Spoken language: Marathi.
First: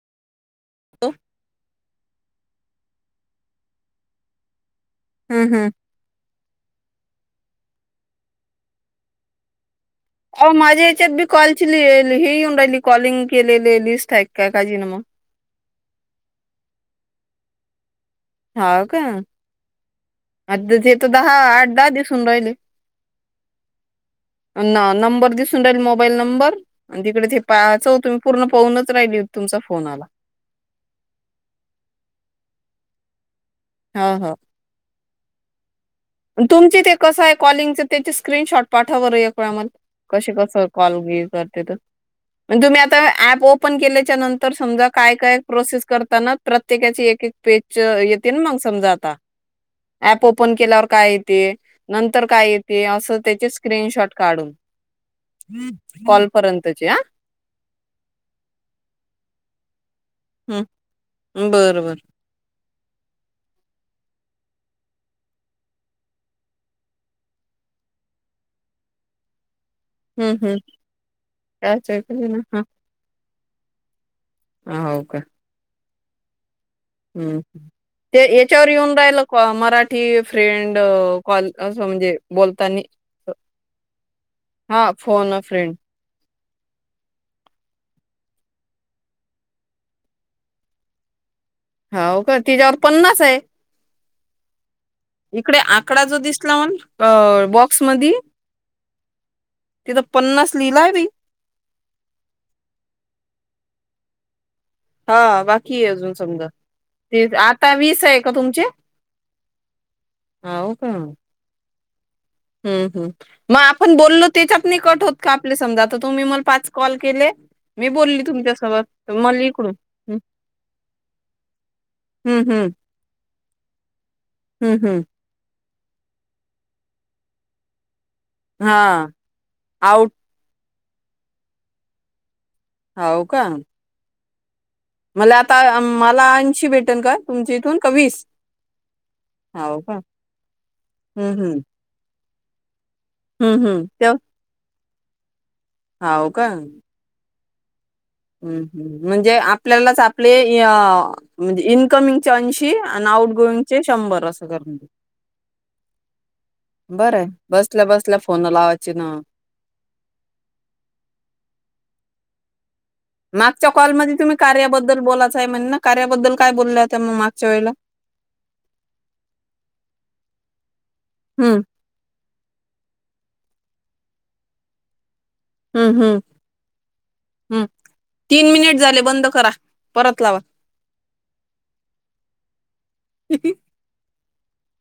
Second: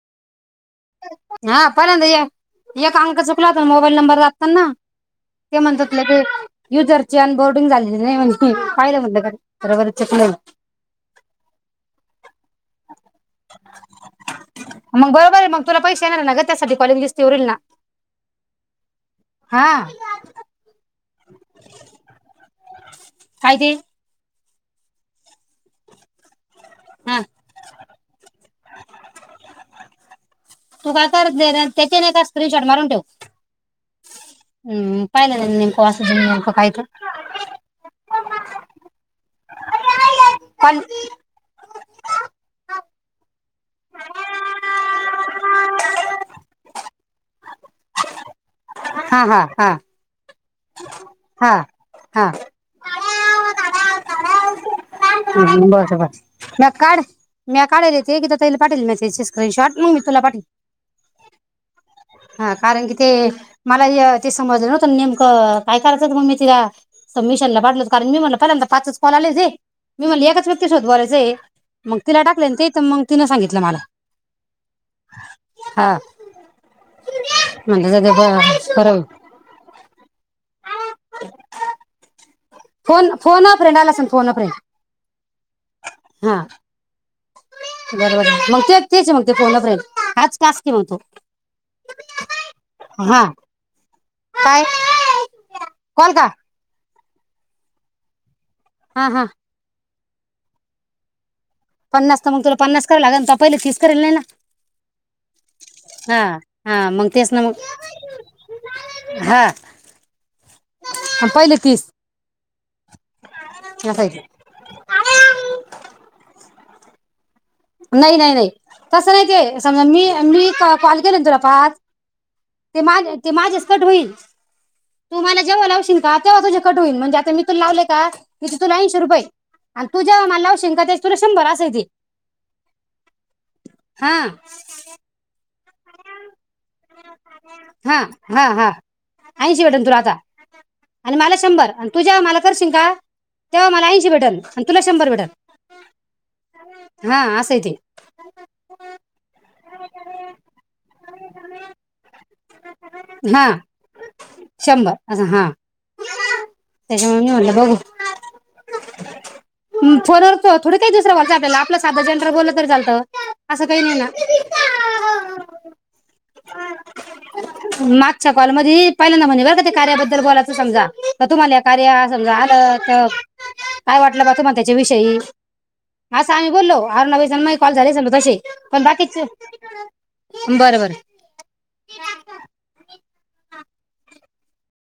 हा पैल्यांदा या एक अंक चुकला होता न मोबाईल नंबर दाबताना हम्म ते हम्म म्हणतात लगे युजर छान बोर्डिंग झालेली नाही म्हणं पाहिलं म्हटलं का बरोबर चुकलं अ माझ्या याच्यात बी कॉलची ली ली हे येऊन राहिली कॉलिंग केलेले लिस्ट आहे काय काजी ना म सेना न गं त्यासाठी कॉल दिसतीवरील ना हा का हा आता जे दहा, आठ, दहा दिसून राहिले. काय ते ना नंबर दिसून राहील मोबाईल नंबर आणि हा तिकडे ते पा चौथ मी पूर्ण पाहूनच [unintelligible] तुमचा फोन आला. तू काय करते रं त्याची नाही का स्क्रिनशॉट मारून ठेव ह हो हम्म पाहिलं ना तुमचे ते कसं आहे कॉलिंगचं ते चेस स्क्रीनशॉट पाठव बरं एक [unintelligible] कशी कसं पण कॉल बिल करते त म तुम्ही आता ॲप ओप ओपन केल्याच्या नंतर समजा काय काय प्रोसेस करताना प्रत्येकाची एक [inaudible] येतील मग? समजा आता हा हा हा ॲप ओ फोन.. काय येते हा नंतर हा काय येते असं त्याचे स्क्रीनशॉट काढून..... बस, बस म्या कॉलपर्यंतचे काढ म्या काढाले ते कि तला पाठेल मेसेजचे स्क्रीनशॉट. मग मी तुला पाठवेल हं बरं, बर. हा कारण की ते मला ते समजलं नव्हत नेमकं काय करायचं मग मी ति सबमिशनला पाठवलं. कारण मी म्हणलं पहिल्यांदा पाचच कॉल आले जे मी मला हम्म एकाच हम् व्यक्ती सोबत कायच बोलायचं म तिला ऐकलं टाकल ना ते तिथ मग तिन सांगित [inaudible] हो का? हम्म हम्म म्हणलं जाऊ दे ते याच्यावर बरं येऊन होईल राहिल का हो मराठी फ्रेंड कॉल असं म्हणजे बोलतानी फोन फोन अ फ्रेंड आलं असेल फोन अ फ्रेंड हा फोन अ फ्रेंड हा.... बरोबर मग तेच तेच आहे. मग फोन अ फ्रेड हाच टास्क आहे मग तो. हाओ का तिच्यावर पन्नास हा आहे. काय? इकडे आकडा कॉल जो का दिसला ऑन अ बॉक्समधी हा, हा तिथं पन्नास लिहिलाय बी...,. पन्नास तर मग तुला पन्नास कराय लागन तो पहिले तीस करेल नाही ना? हा बाकी आहे अजून हा समद. हा मग ते तेच ना मग आता वीस आहे का तुमचे? हा हा वो का? आणि पहिले तीस हम्म हम्म मग आपण असं आहे ते बोललो त्याच्यात नाही कट होत का आपले समजा आता तुम्ही मला पाच कॉल केले? मी नाही, बोलली नाही, नाही तुमच्यासोबत तस तर नाही मला ते. इकडून समजा मी हं, मी कॉल केल तुला पाच हं, हं, ते माजे ते माझेच कट होईल‌ हं, हं. तू मला जेव्हा लावशील का तेव्हा तुझे कट होईल म्हणजे आता मी तुला लावले का तिथ तूला ऐशी हां, रुपई आणि तू आउट जेव्हा मला लावशील का त्या तुला शंभर अस आहे ते. होव का? हां मला अ मला ऐंशी भेटेन का? तुमच्या इथून का हा वीस? हा हा ऐंशी हो भेटल तुला का? आता हं हं करशीन का? हं, तेव्हा मला ऐंशी भेटल. तुला शंभर हाव का [unintelligible] हम् हम् म्हणजे आपल्यालाच आपले यआ इनकमिंगचे ऐंशी आणि आउट हा गोईंगचे शंभर अस करून शंभर असं हा बर त्याच्यामुळे मी म्हणलं बघू बसल्या बसल्या फोन लावायची न फोनवर बोल तर चाल मागच्या कॉलमध्ये तुम्ही कार्याबद्दल बोलाच वेळेला मागच्या कॉल मधी पहिल्यांदा म्हणी बरं का ते कार्याबद्दल बोला समजा तुम्हाला हम्म या कार्या समजा त त काय वाटलं बा तुम्हा त्याच्या विषयी हम्म हम्म असं आम्ही बोललो अरणा बाईजण मग हम्म कॉल झालेच तसे तीन मिनिट पण झाले बाकीच बंद करा परत लावा बरं बरं